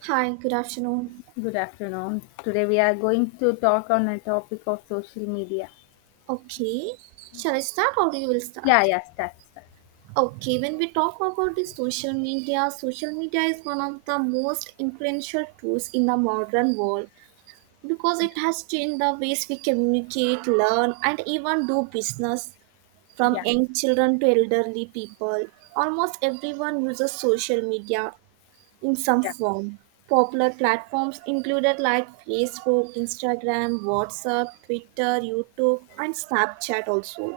Hi, good afternoon. Good afternoon. Today we are going to talk on a topic of social media. Okay, shall I start or you will Yeah, start? yeah, start, start. Okay, when we talk about the social media is one of the most influential tools in the modern world because it has changed the ways we communicate, learn, and even do business from Yeah, young children to elderly people. Almost everyone uses social media, in some yeah, form. Popular platforms included like Facebook, Instagram, WhatsApp, Twitter, YouTube, and Snapchat also.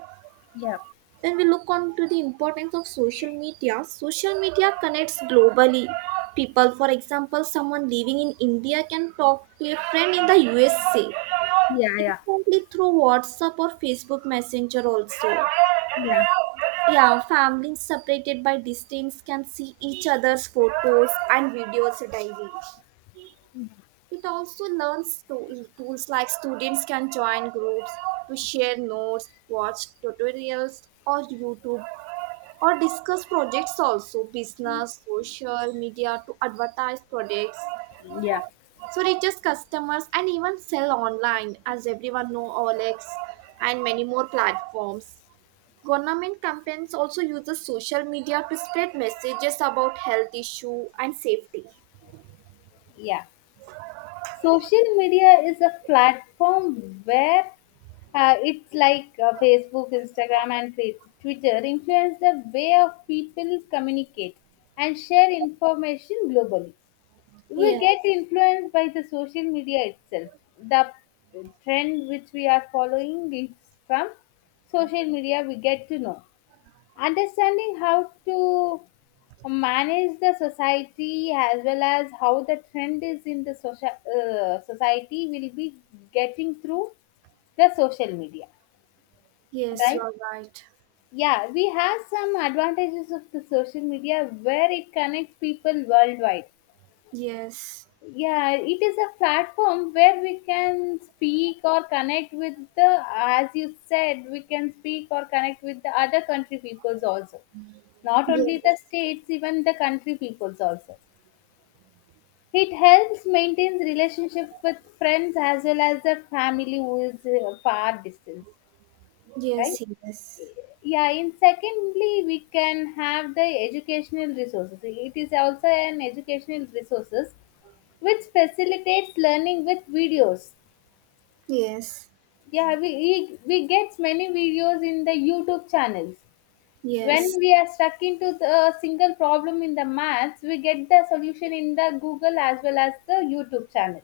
yeah, When we look on to the importance of social media connects globally. People, for example, someone living in India can talk to a friend in the USA yeah, yeah, instantly through WhatsApp or Facebook Messenger also. yeah, Yeah, families separated by distance can see each other's photos and videos daily. It also tools like students can join groups to share notes, watch tutorials or YouTube, or discuss projects also business, social media to advertise products. yeah, So reaches customers and even sell online, as everyone know Olex and many more platforms. Government campaigns also uses social media to spread messages about health issue and safety. yeah. Social media is a platform where it's like Facebook, Instagram, and Twitter influence the way of people communicate and share information globally. We Yes, get influenced by the social media itself, the trend which we are following is from social media. We get to know, understanding how to manage the society as well as how the trend is in the social society, will be getting through the social media. yes, Right. you're right. Yeah, we have some advantages of the social media where it connects people worldwide. Yes. Yeah, it is a platform where we can speak or connect with the, as you said, we can speak or connect with the other country peoples also, not only the Yes, states, even the country peoples also. It helps maintains relationship with friends as well as the family who is far distance. Right. yes, yes, Yeah, in secondly, we can have the educational resources. It is also an educational resources which facilitates learning with videos. yes, Yeah, we get many videos in the YouTube channels. Yes. When yes, we are stuck into the a single problem in the maths, we get the solution in the Google as well as the YouTube channel.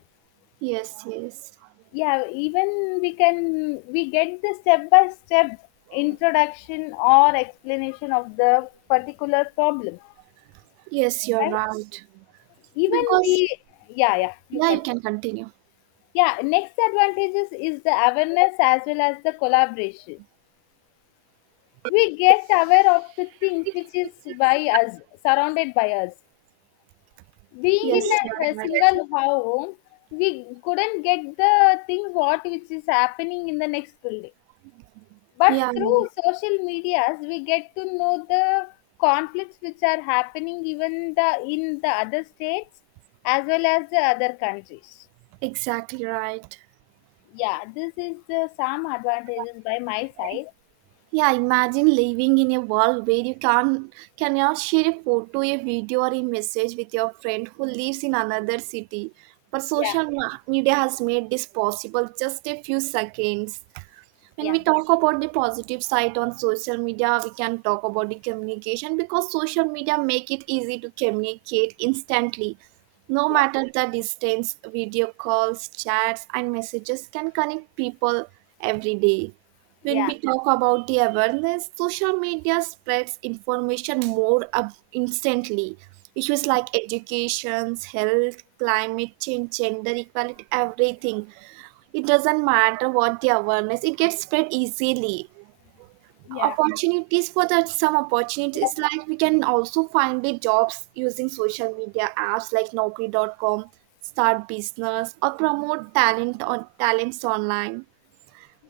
yes, yes, Yeah, even we get the step by step introduction or explanation of the particular problem. yes, you're Right? right. Even we, Because, yeah, yeah, you yeah, can. you can continue. Yeah, next advantages is the awareness as well as the collaboration. We get aware of the things which is by us, surrounded by us. Being Yes, in a you're right. single home, we couldn't get the things what which is happening in the next building. But Yeah, yeah, yeah. through social medias, we get to know the conflicts which are happening even the in the other states as well as the other countries. Exactly right. Yeah, this is the some advantages by my side. Yeah, imagine living in a world where you can cannot share a photo, a video, or a message with your friend who lives in another city. But Yeah, media has made this possible just a few seconds. When yeah. we talk about the positive side on social media, we can talk about the communication because social media make it easy to communicate instantly, no Yeah, matter the distance. Video calls, chats, and messages can connect people every day. When yeah, we talk about the awareness, social media spreads information more up instantly. Issues like education, health, climate change, gender equality, everything, it doesn't matter what the awareness, it gets spread easily. yeah, Opportunities for that, some opportunities like we can also find the jobs using social media apps like Naukri.com, start business or promote talent on talents online.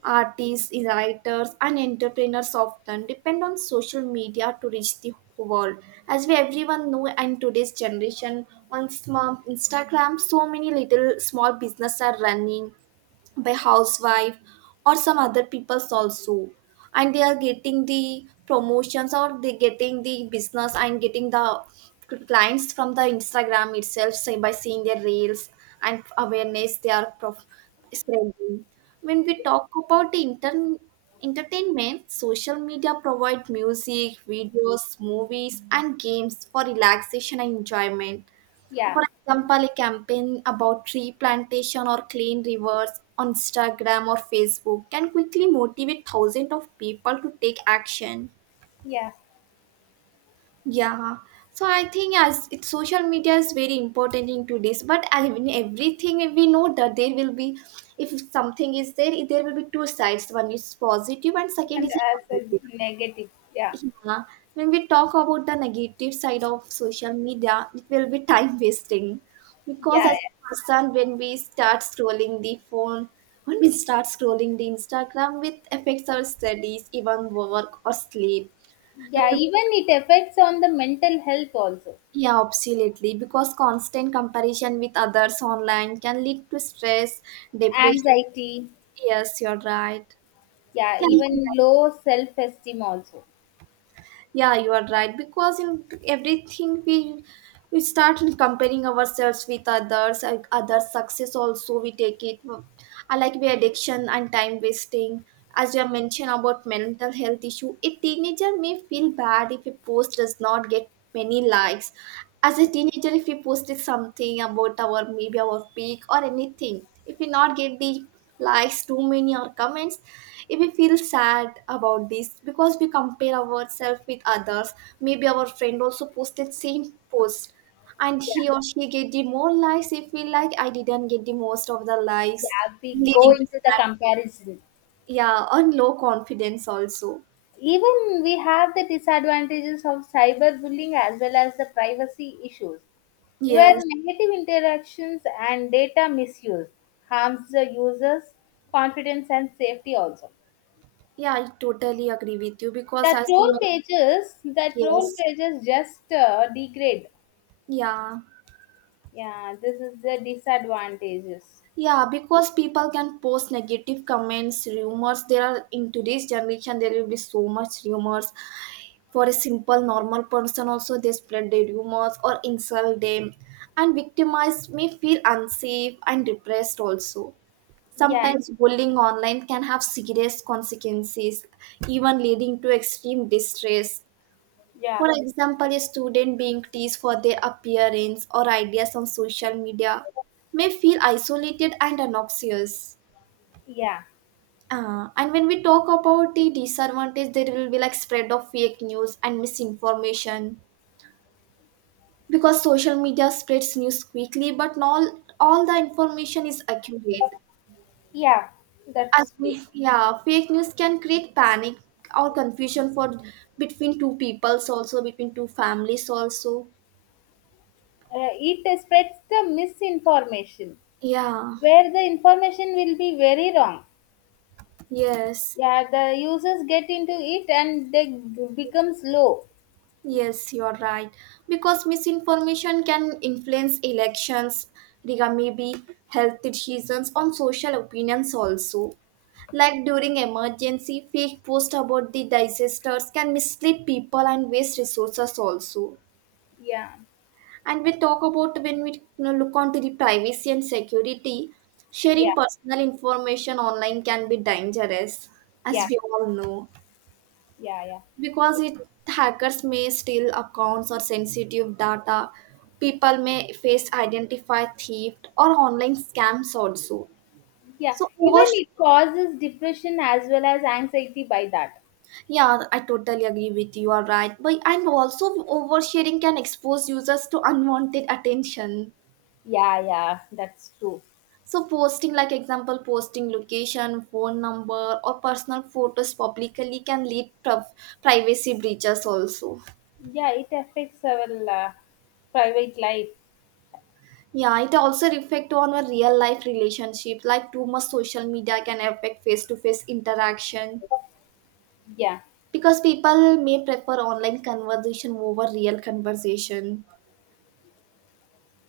Artists, writers, and entrepreneurs often depend on social media to reach the world. As we everyone know, in today's generation, on small Instagram, so many little small business are running by housewife or some other people's also, and they are getting the promotions or they getting the business and getting the clients from the Instagram itself, say by seeing their reels and awareness they are spreading. When we talk about the intern entertainment, social media provide music, videos, movies, and games for relaxation and enjoyment. yeah, For example, a campaign about tree plantation or clean rivers on Instagram or Facebook can quickly motivate thousands of people to take action. yeah, Yeah. So I think as it, social media is very important in today's. But I in everything we know that there will be, if something is there, there will be two sides. One is positive and second and is as a negative. negative. Yeah, Yeah, when we talk about the negative side of social media, it will be time wasting because yeah, as a person, when we start scrolling the phone, when we start scrolling the Instagram, it affects our studies, even work or sleep. When yeah. we, Even it affects on the mental health also, yeah, absolutely, because constant comparison with others online can lead to stress, depression. anxiety. Yes, you're right. Yeah, Yeah, you can. even low self esteem also. Yeah, you are right. Because in everything we start comparing ourselves with others, and others' success also we take it. I like the addiction and time wasting. As you have mentioned about mental health issue, a teenager may feel bad if a post does not get many likes. As a teenager, if we posted something about our maybe our peak or anything, if we not get the likes too many or comments, if we feel sad about this because we compare ourselves with others, maybe our friend also posted same post and Yeah, he or she get the more likes, if we like I didn't get the most of the likes, yeah. We go leading to into the sadness. comparison. Yeah, and low confidence also. Even we have the disadvantages of cyberbullying as well as the privacy issues where Yes. negative interactions and data misuse harms the users confidence and safety also. Yeah, I totally agree with you because as you mentioned, The troll yes. pages just degrade. Yeah, Yeah, this is the disadvantages. yeah, because people can post negative comments, rumors. There are in today's generation, there will be so much rumors. For a simple normal person, also they spread the rumors or insult them, and victimized may feel unsafe and depressed. Also, Yeah, sometimes bullying online can have serious consequences, even leading to extreme distress. yeah, For example, a student being teased for their appearance or ideas on social media may feel isolated and obnoxious. yeah, And when we talk about the disadvantage, there will be like spread of fake news and misinformation because social media spreads news quickly, but not all the information is accurate. yeah, As that's good. we, yeah, fake news can create panic or confusion for between two peoples, also between two families also. It spreads the misinformation Yeah. where the information will be very wrong. Yes. Yeah, the users get into it and they becomes low. Yes, you're right. Because misinformation can influence elections, regard maybe health decisions on social opinions also. Like during emergency, fake posts about the disasters can mislead people and waste resources also. Yeah. And we talk about when we look onto the privacy and security, Yeah, sharing personal information online can be dangerous, as yeah, we all know, yeah, yeah. because it hackers may steal accounts or sensitive data. People may face identify theft or online scams also. Yeah, So even over, it causes depression as well as anxiety by that. yeah, I totally agree with you are right, but and also oversharing can expose users to unwanted attention. Yeah, yeah, that's true. So posting like example posting location, phone number, or personal photos publicly can lead to privacy breaches also. Yeah, it affects our private life. Yeah, it also reflect on our real life relationship. Like too much social media can affect face to face interaction Yeah, because people may prefer online conversation over real conversation.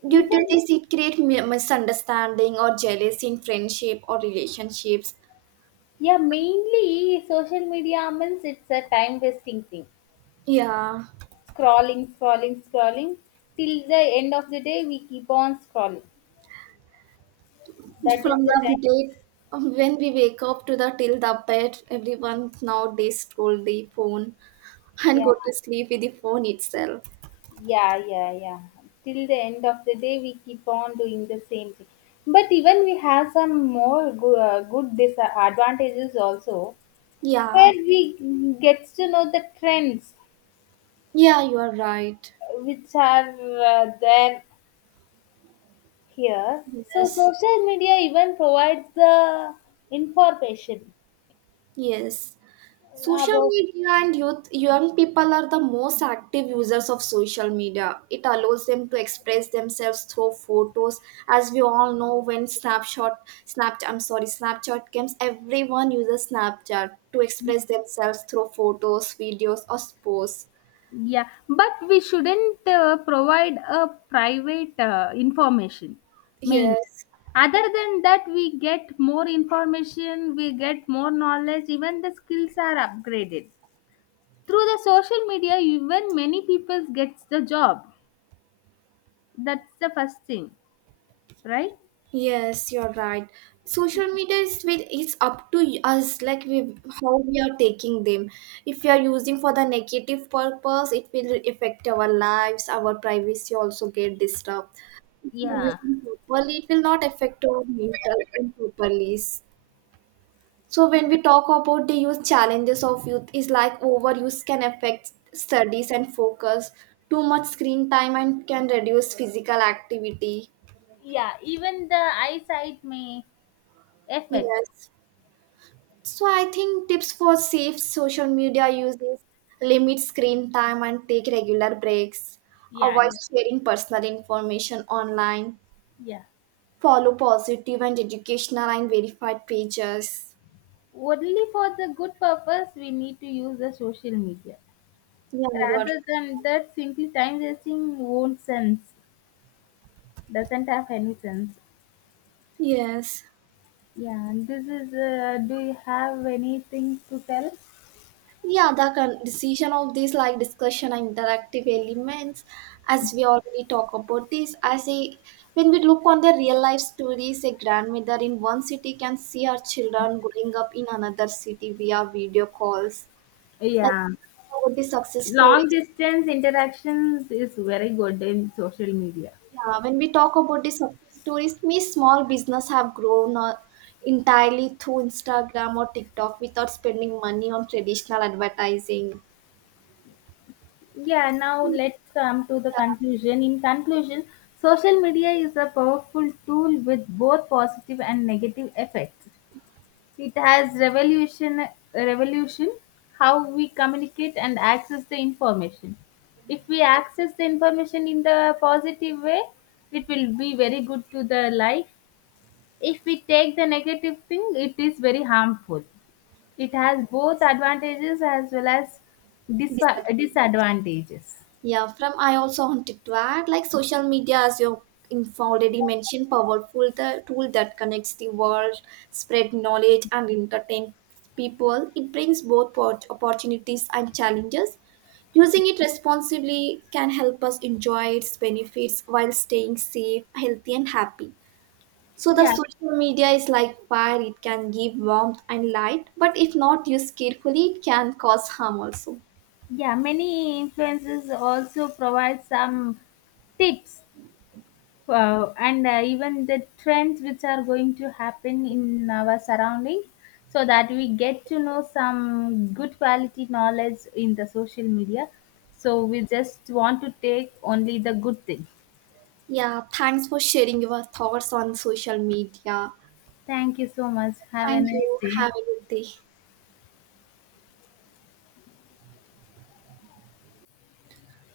Due to even, this, it create misunderstanding or jealousy in friendship or relationships. yeah, mainly social media means it's a time wasting thing. Yeah, Scrolling, scrolling, scrolling. Till the end of the day, we keep on scrolling. That is from the the time. date when we wake up to the till the bed, everyone nowadays scroll the phone and Yeah. go to sleep with the phone itself. Yeah, yeah, yeah. Till the end of the day, we keep on doing the same thing. But even we have some more good disadvantages also, where Yeah, we gets to know the trends yeah, you are right. Which are there here. So Yes, social media even provides the information yes. Social about. media and youth, young people are the most active users of social media. It allows them to express themselves through photos. As we all know, when Snapshot, Snapchat, I'm sorry, Snapchat comes, everyone uses Snapchat to express themselves through photos, videos, or posts. Yeah, but we shouldn't provide a private information. Means, Yes. other than that, we get more information, we get more knowledge, even the skills are upgraded. Through the social media, even many people gets the job. That's the first thing, right? Yes, you're right. Social media is with it's up to us, like we how we are taking them. If we are using for the negative purpose, it will affect our lives, our privacy also get disturbed. If we are Yeah. using properly, it will not affect our mental and properly. So when we talk about the youth, challenges of youth is like overuse can affect studies and focus, too much screen time and can reduce physical activity. Yeah, even the eyesight may affect. Yes. So I think tips for safe social media use is limit screen time and take regular breaks, Yeah, avoid yeah, sharing personal information online, yeah. follow positive and educational and verified pages. Only for the good purpose, we need to use the social media. Yeah, you're Rather than that, simply time wasting won't sense, doesn't have any sense. yes. Yeah, and this is, do you have anything to tell? Yeah, the decision of this like discussion and interactive elements, as we already talk about this, I say when we look on the real life stories, a grandmother in one city can see her children growing up in another city via video calls. Like Yeah, about the success long stories, distance interactions is very good in social media. yeah, when we talk about the success stories, me small business have grown entirely through Instagram or TikTok without spending money on traditional advertising. Yeah, now let's come to the Yeah, conclusion. In conclusion, social media is a powerful tool with both positive and negative effects. It has revolution how we communicate and access the information. If we access the information in the positive way, it will be very good to the life. If we take the negative thing, it is very harmful. It has both advantages as well as disagree. disadvantages. Yeah, from I also wanted to add, like social media, as you in already mentioned, powerful the tool that connects the world, spread knowledge, and entertain people. It brings both opportunities and challenges. Using it responsibly can help us enjoy its benefits while staying safe, healthy, and happy. So the Yeah, social media is like fire; it can give warmth and light, but if not used carefully, it can cause harm also. yeah. Many influences also provide some tips. Wow, and even the trends which are going to happen in our surroundings, so that we get to know some good quality knowledge in the social media. So we just want to take only the good things. Yeah, thanks for sharing your thoughts on social media. Thank you so much. Have a Thank nice you. day. Have a good day.